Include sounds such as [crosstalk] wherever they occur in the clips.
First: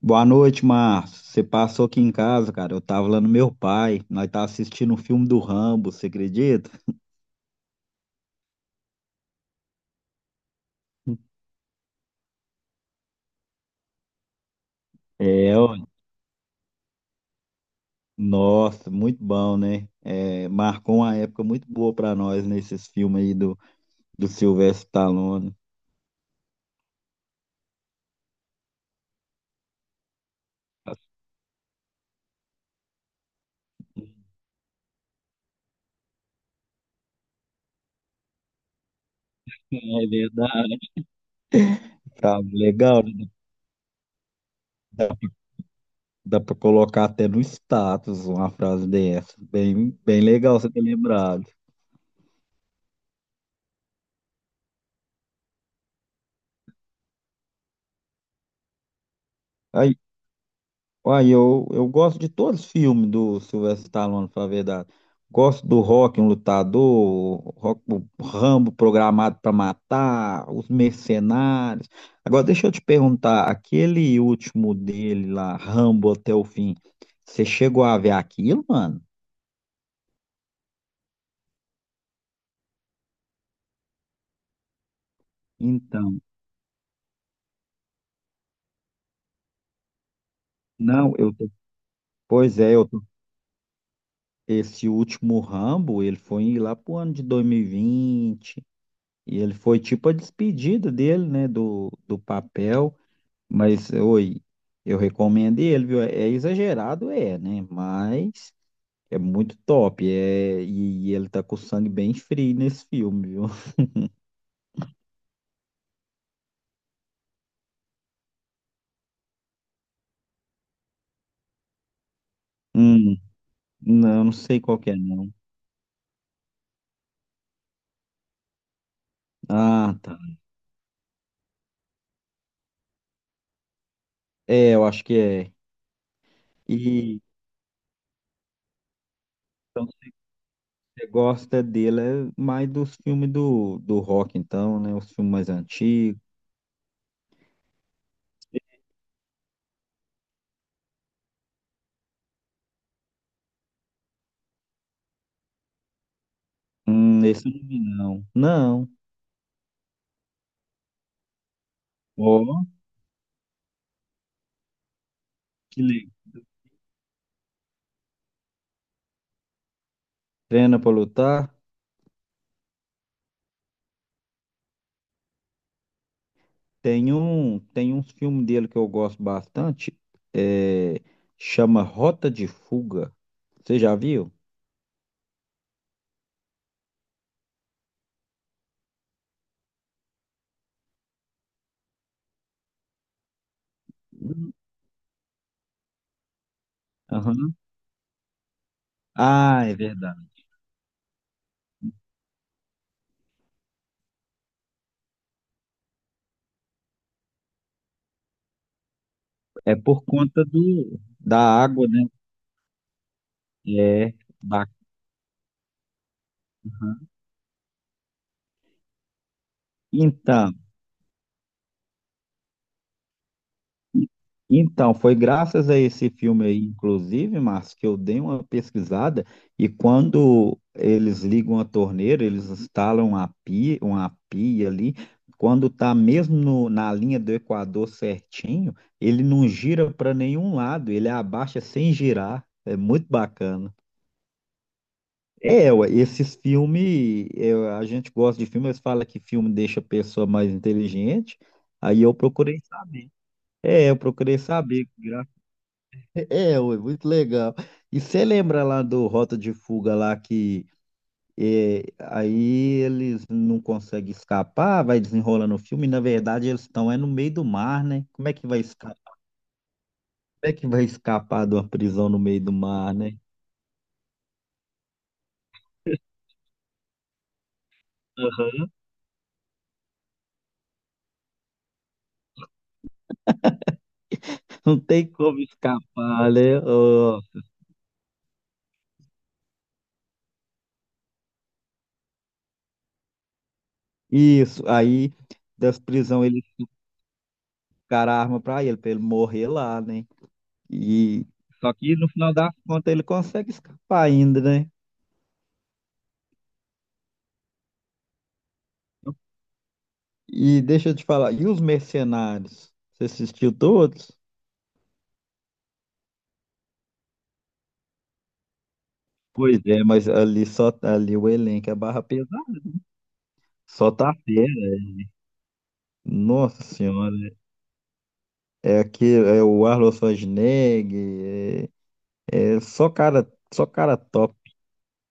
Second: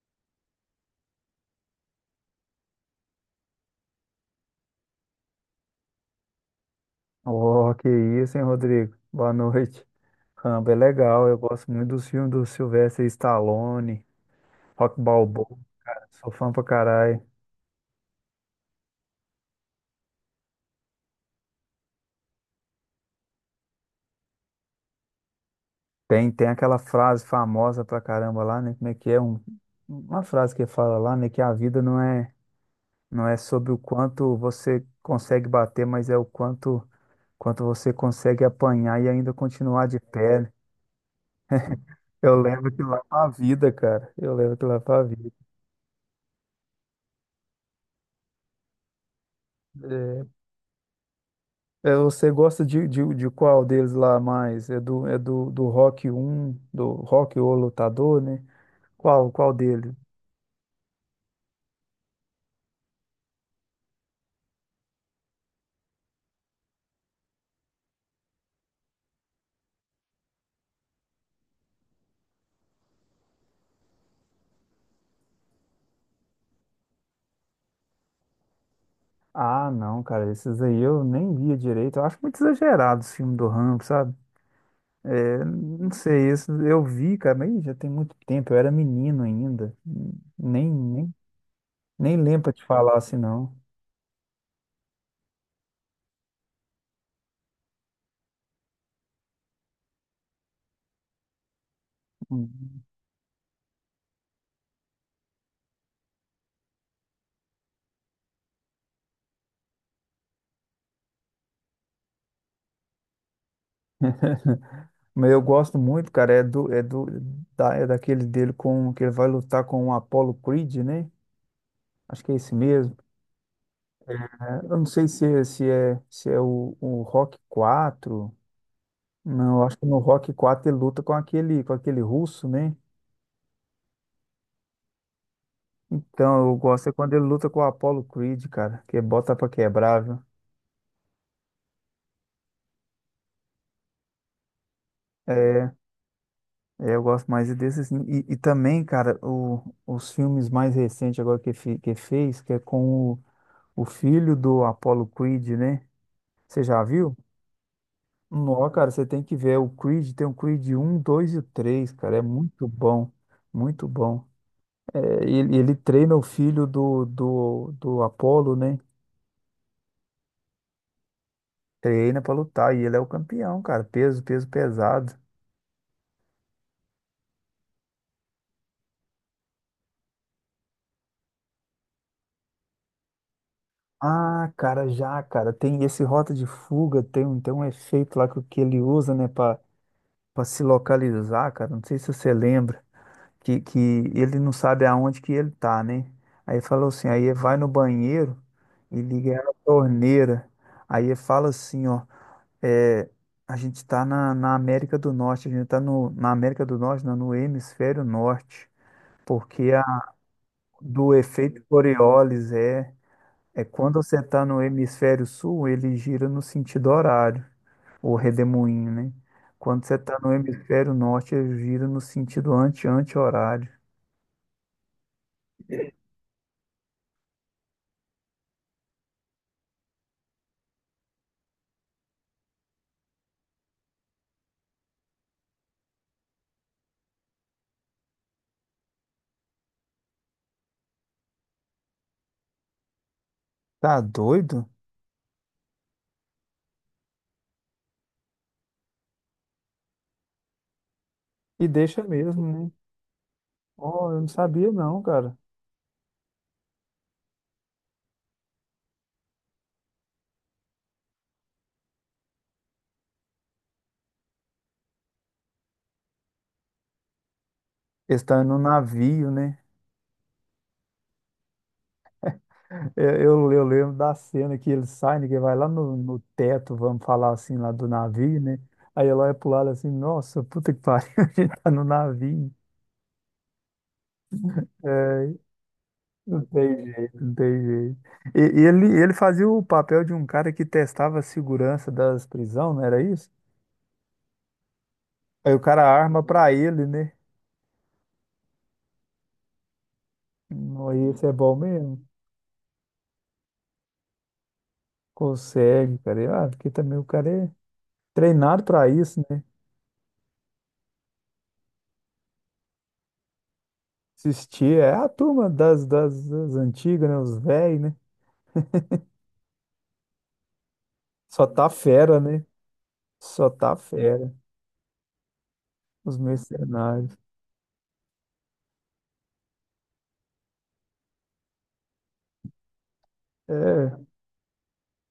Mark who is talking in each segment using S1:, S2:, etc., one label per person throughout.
S1: Boa noite, Márcio. Você passou aqui em casa, cara. Eu tava lá no meu pai. Nós tava assistindo um filme do Rambo, você acredita?
S2: Oh, que isso, hein, Rodrigo? Boa noite. Rambo é legal, eu gosto muito dos filmes do Sylvester Stallone, Rock
S1: É,
S2: Balboa,
S1: ó,
S2: cara, sou fã pra caralho.
S1: nossa, muito bom, né? Marcou uma época muito boa pra nós nesses filmes aí do Sylvester Stallone.
S2: Tem aquela frase famosa pra caramba lá, né? Como é que é? Uma frase que fala lá, né? Que a vida não é sobre o quanto você consegue bater, mas é o quanto você consegue apanhar e ainda continuar de
S1: É
S2: pé, né?
S1: verdade. Tá
S2: Eu levo aquilo lá
S1: legal, né?
S2: pra vida, cara. Eu levo aquilo lá pra
S1: Dá,
S2: vida.
S1: dá pra colocar até no status uma frase dessa. Bem
S2: É.
S1: legal você ter lembrado.
S2: É, você gosta de qual deles lá mais? Do Rock, um do Rock O Lutador, né? Qual dele?
S1: Olha, eu gosto de todos os filmes do Sylvester Stallone, pra falar a verdade. Gosto do Rock, um lutador, o Rock, o Rambo programado para matar, os mercenários. Agora, deixa eu te perguntar, aquele último dele lá, Rambo até o fim, você chegou a ver aquilo, mano?
S2: Ah, não, cara, esses aí eu nem via direito. Eu acho muito exagerado os filmes do Rambo, sabe? É, não
S1: Então,
S2: sei, isso eu vi, cara, mas já tem muito tempo, eu era menino ainda. Nem,
S1: não,
S2: nem,
S1: eu tô-
S2: nem lembro pra
S1: Pois
S2: te
S1: é, eu
S2: falar
S1: tô-
S2: assim, não.
S1: Esse último Rambo, ele foi lá pro ano de 2020, e vinte, e ele foi tipo a despedida dele, né, do papel. Mas eu recomendo ele, viu? É exagerado, é, né? Mas é muito top. E ele tá com o sangue bem frio nesse filme, viu?
S2: Mas eu gosto muito, cara, é daquele dele com, que ele vai lutar com o Apollo Creed, né? Acho que é esse mesmo.
S1: Hum, não, não sei
S2: Eu
S1: qual
S2: não
S1: que é,
S2: sei
S1: não.
S2: se é o Rock quatro. Não, eu acho que no
S1: Ah, tá.
S2: Rock 4 ele luta com com aquele russo, né?
S1: É, eu acho que é.
S2: Então, eu gosto é quando
S1: E
S2: ele luta com o Apollo Creed, cara, que é bota pra
S1: então,
S2: quebrar,
S1: se
S2: viu?
S1: você gosta dele, é mais dos filmes do rock, então, né? Os filmes mais
S2: É,
S1: antigos.
S2: eu gosto mais desses. E também, cara, os filmes mais recentes agora que fez, que é com o filho do Apollo Creed, né? Você já viu?
S1: Esse eu não vi, não.
S2: Não,
S1: Não.
S2: cara, você tem que ver. O Creed tem o Creed um, 2 e o 3, cara. É
S1: Ó,
S2: muito bom. Muito bom. É, ele
S1: que legal.
S2: treina o filho do Apolo, né?
S1: Treina pra lutar.
S2: Treina pra lutar e ele é o campeão, cara. Peso pesado.
S1: Tem uns filmes dele que eu gosto bastante, é, chama Rota de Fuga. Você já viu?
S2: Ah, cara, já, cara, tem esse Rota de Fuga, tem, tem um efeito lá que ele usa, né, pra, pra se localizar, cara, não sei se você lembra, que ele não sabe aonde que ele tá, né? Aí falou assim, aí
S1: Aham.
S2: vai no banheiro e liga a
S1: Ah, é verdade.
S2: torneira, aí fala assim, ó. É, a gente está na América do Norte, a gente está no, na América do Norte, não, no hemisfério norte, porque
S1: É
S2: a,
S1: por conta do,
S2: do
S1: da
S2: efeito
S1: água, né?
S2: Coriolis é, é quando
S1: É,
S2: você está no
S1: da...
S2: hemisfério sul, ele gira no sentido horário, o redemoinho, né? Quando você está no
S1: Então,
S2: hemisfério norte, ele gira no sentido anti-anti-horário.
S1: então, foi graças a esse filme aí, inclusive, Márcio, que eu dei uma pesquisada e quando eles ligam a torneira, eles instalam uma pia ali, quando está mesmo na linha do Equador certinho, ele não gira para nenhum lado, ele abaixa sem girar. É muito bacana.
S2: Tá doido?
S1: É, ué, esses filmes, a gente gosta de filmes, eles falam que filme deixa a pessoa mais inteligente,
S2: E deixa
S1: aí eu
S2: mesmo,
S1: procurei
S2: né?
S1: saber. É, eu
S2: Ó, eu não
S1: procurei
S2: sabia
S1: saber.
S2: não, cara.
S1: É, ué, muito legal. E você lembra lá do Rota de Fuga lá que é, aí eles não conseguem escapar, vai desenrolando o filme, e na verdade eles estão é no meio do mar, né? Como é
S2: Está
S1: que
S2: no
S1: vai escapar?
S2: navio, né?
S1: Como é que vai escapar de uma prisão no meio do mar,
S2: Eu,
S1: né?
S2: eu lembro da cena que ele sai, né, que vai lá no, no teto, vamos falar assim, lá do navio, né?
S1: Aham.
S2: Aí ela olha pro lado assim, nossa, puta que pariu, [laughs] a gente tá no navio.
S1: Não tem
S2: É,
S1: como escapar,
S2: não
S1: né?
S2: tem jeito,
S1: Ó,
S2: não tem jeito. Ele fazia o papel de um cara que testava a segurança das prisões, não era isso?
S1: isso, aí
S2: Aí o
S1: das
S2: cara arma
S1: prisão eles
S2: pra ele, né?
S1: ficaram a arma pra ele morrer lá, né?
S2: Não, aí isso
S1: E
S2: é bom
S1: só que
S2: mesmo?
S1: no final das contas ele consegue escapar ainda, né?
S2: Consegue, cara. E, ah, porque também o cara é treinado pra isso, né?
S1: E deixa eu te falar, e os Mercenários? Você assistiu todos?
S2: Assistir, é a turma das antigas, né? Os velhos, né?
S1: Pois é, mas ali só ali o
S2: Só tá
S1: elenco é barra
S2: fera, né?
S1: pesada.
S2: Só tá
S1: Só tá
S2: fera.
S1: fera.
S2: Os
S1: Nossa
S2: mercenários.
S1: senhora. É o Arnold Schwarzenegger, é só
S2: É,
S1: cara top.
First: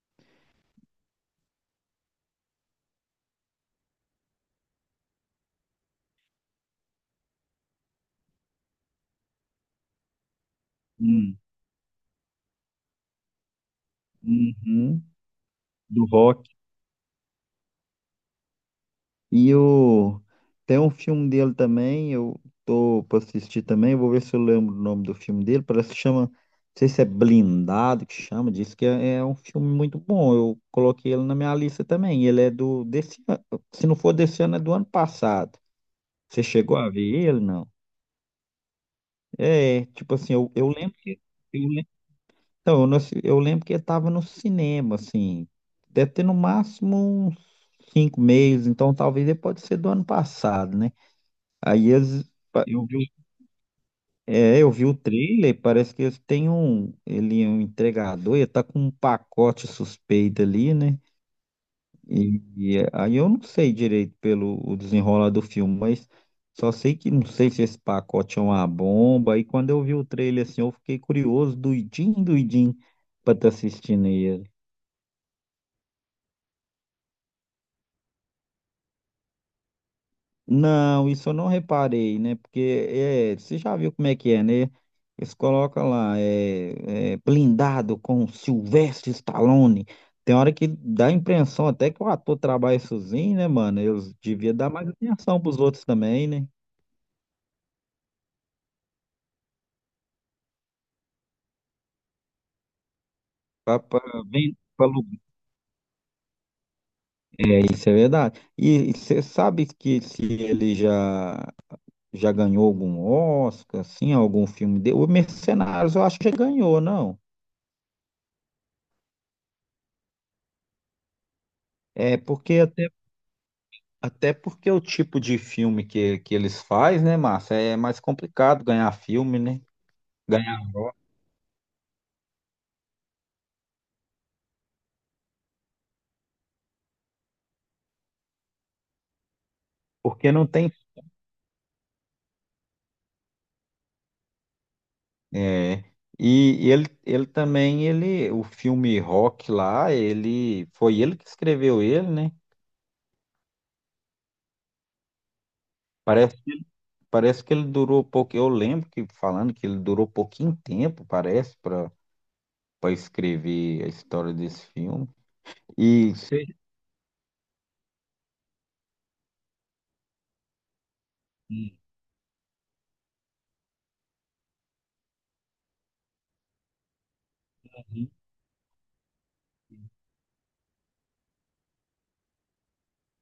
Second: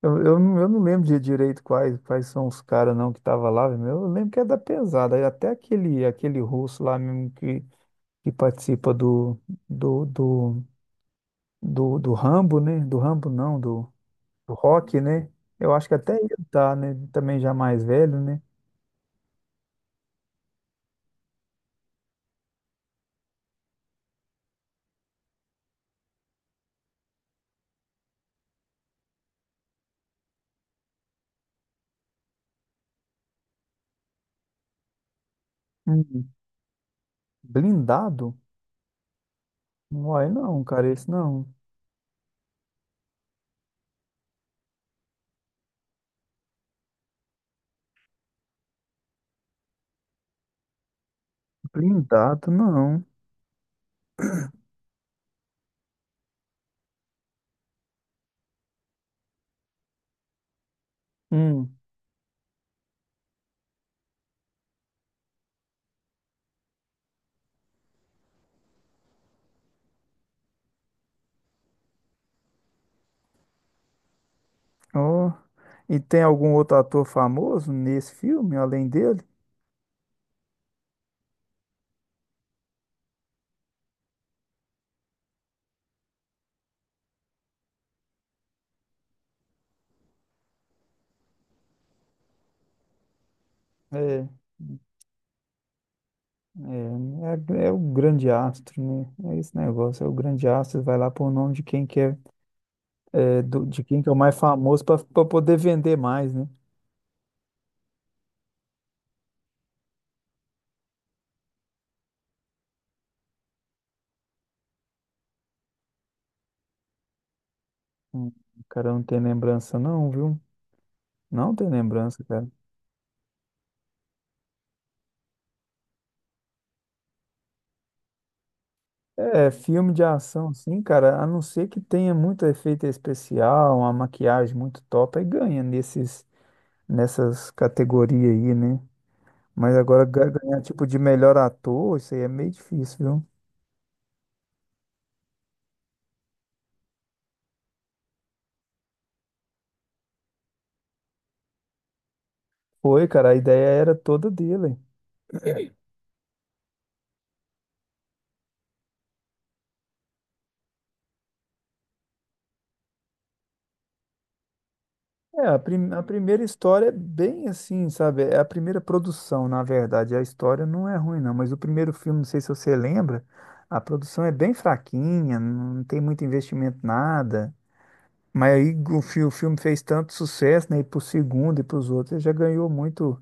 S2: eu não lembro de direito quais são os caras não que tava lá, meu. Eu lembro que é da pesada, e até aquele, aquele russo lá mesmo que participa do, do,
S1: Hum,
S2: do Rambo, né? Do Rambo não, do do Rock,
S1: uhum,
S2: né? Eu acho que
S1: do
S2: até ele
S1: rock.
S2: tá, né? Também já mais velho, né?
S1: E o... tem um filme dele também, eu tô pra assistir também, eu vou ver se eu lembro o nome do filme dele, parece que chama, não sei se é Blindado que chama, diz que é, é um filme muito bom, eu coloquei ele na minha lista também, ele é desse ano, se não for desse ano, é do ano passado.
S2: Hum,
S1: Você chegou a ver ele, não?
S2: blindado?
S1: É, tipo
S2: Uai,
S1: assim,
S2: não,
S1: eu
S2: cara,
S1: lembro
S2: esse
S1: que,
S2: não.
S1: eu, lem- então, eu, não assi- eu lembro que ele tava no cinema, assim, deve ter no máximo uns 5 meses, então talvez ele pode ser do ano passado, né? Aí as-
S2: Blindado,
S1: eu
S2: não.
S1: vi, eu vi o trailer, parece que ele é um entregador, ele tá com um pacote suspeito ali, né?
S2: Hum.
S1: Aí eu não sei direito pelo o desenrolar do filme, mas só sei que não sei se esse pacote é uma bomba. E quando eu vi o trailer assim, eu fiquei curioso, doidinho, pra estar assistindo aí.
S2: Ó. E tem algum outro ator famoso nesse filme, além dele?
S1: Não, isso eu não reparei, né? Porque é, você já viu como é que é, né? Eles colocam lá, blindado com Sylvester Stallone. Tem hora que dá a impressão até que o ator trabalha sozinho, né, mano?
S2: É,
S1: Eles
S2: é,
S1: deviam dar mais atenção pros outros também, né?
S2: é o grande astro, né? É esse negócio, é o grande astro, vai lá pôr o nome de quem que é, é,
S1: Pra,
S2: de
S1: pra,
S2: quem que é o mais famoso
S1: Pra lugar.
S2: para poder vender mais, né?
S1: É, isso é verdade. E você sabe que se ele já ganhou algum Oscar, assim, algum filme dele? O Mercenários eu acho que já ganhou, não?
S2: Hum, o cara não tem lembrança não, viu? Não tem
S1: É
S2: lembrança, cara.
S1: porque até Até porque o tipo de filme que eles fazem, né, Márcia, é mais complicado ganhar filme,
S2: É,
S1: né?
S2: filme de ação,
S1: Ganhar
S2: sim,
S1: Oscar,
S2: cara, a não ser que tenha muito efeito especial, uma maquiagem muito top, aí ganha nessas categorias aí, né? Mas agora
S1: porque não
S2: ganhar
S1: tem.
S2: tipo de melhor ator, isso aí é meio difícil, viu?
S1: é, e ele também, ele, o filme Rock lá, ele foi ele que escreveu ele, né?
S2: Foi, cara, a ideia era toda dele.
S1: Parece, parece que ele durou pouco. Eu lembro que falando que ele durou pouquinho tempo, parece, para escrever a história desse filme.
S2: É, a
S1: E
S2: primeira
S1: sei.
S2: história é bem assim, sabe? É a primeira produção, na verdade. A história não é ruim, não, mas o primeiro filme, não sei se você lembra, a produção é bem fraquinha, não tem muito investimento, nada.
S1: Uhum.
S2: Mas aí o filme fez tanto sucesso, né? E pro segundo e pros outros, ele já ganhou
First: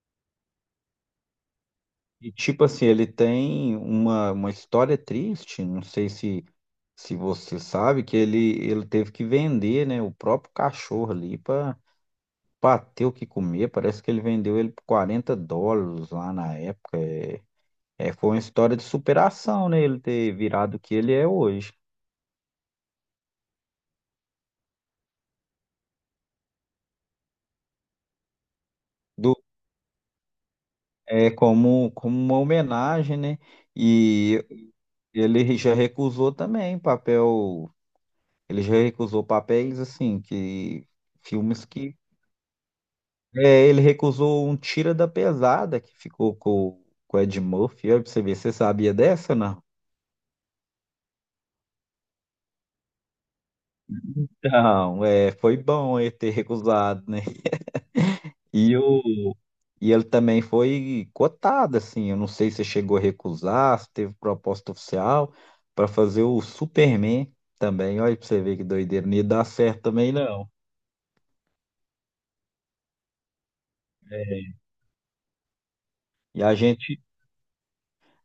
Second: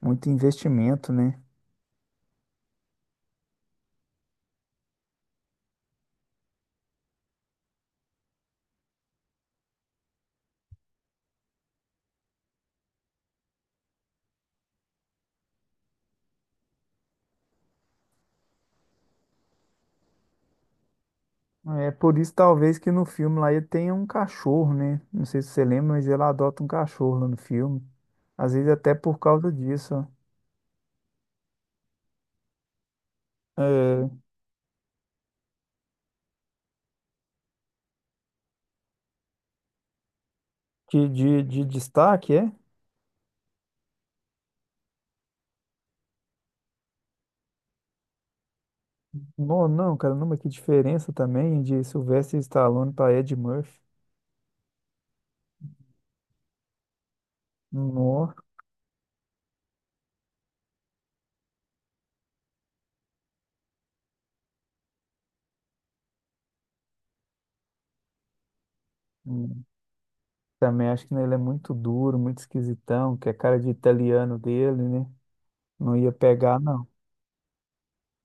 S2: muito investimento, né?
S1: E tipo assim, ele tem uma história triste, não sei se se você sabe que ele teve que vender, né, o próprio cachorro ali para ter o que comer. Parece que ele vendeu ele por 40 dólares lá na época. É, foi uma história de superação, né, ele ter virado o que ele é hoje.
S2: É por isso, talvez, que no filme lá ele tenha um cachorro, né? Não sei se você lembra, mas ele adota um cachorro lá no filme. Às vezes até por
S1: Do,
S2: causa disso, ó.
S1: é como, como uma homenagem, né?
S2: É,
S1: E ele já recusou também papel, ele já recusou papéis assim que
S2: que de
S1: filmes que
S2: destaque, é?
S1: é, ele recusou um tira da pesada que ficou com o Ed Murphy. Olha pra você ver, você sabia dessa ou não?
S2: Não, não, cara, não, mas que diferença também de Sylvester Stallone para Ed Murphy.
S1: Não, é, foi bom ele ter recusado, né?
S2: Nó.
S1: E, o, e ele também foi cotado, assim. Eu não sei se chegou a recusar, se teve proposta oficial para fazer o Superman também. Olha pra você ver que doideira. Não ia dar
S2: Hum.
S1: certo também, não.
S2: Também acho que, né, ele é muito duro, muito esquisitão, que é cara de italiano
S1: É,
S2: dele, né? Não ia
S1: e
S2: pegar, não.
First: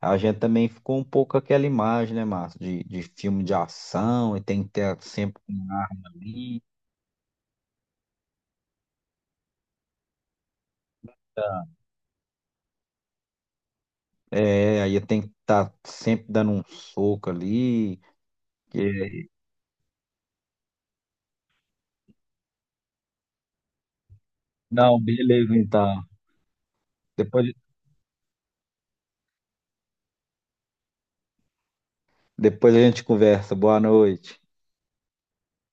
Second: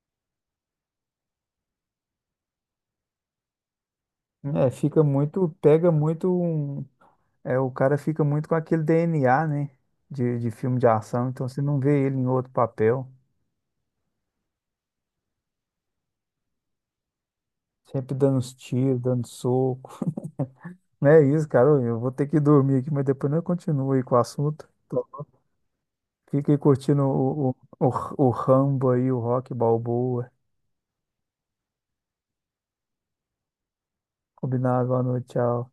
S1: a gente também ficou um pouco com aquela imagem, né, Márcio, de filme de ação, e tem
S2: É,
S1: que ter
S2: fica
S1: sempre
S2: muito,
S1: uma
S2: pega
S1: arma
S2: muito
S1: ali.
S2: um. É, o cara fica muito com aquele DNA, né? De filme de ação, então você não vê ele em outro papel.
S1: É, aí tem que estar sempre dando um soco ali.
S2: Sempre dando uns tiros,
S1: que-
S2: dando soco. Não é isso, cara. Eu vou ter que dormir aqui, mas depois eu continuo aí com o assunto.
S1: Não,
S2: Então,
S1: beleza, então.
S2: fica aí curtindo
S1: Depois,
S2: o Rambo aí, o Rock Balboa.
S1: depois a gente conversa. Boa noite.
S2: Combinado, boa noite, tchau.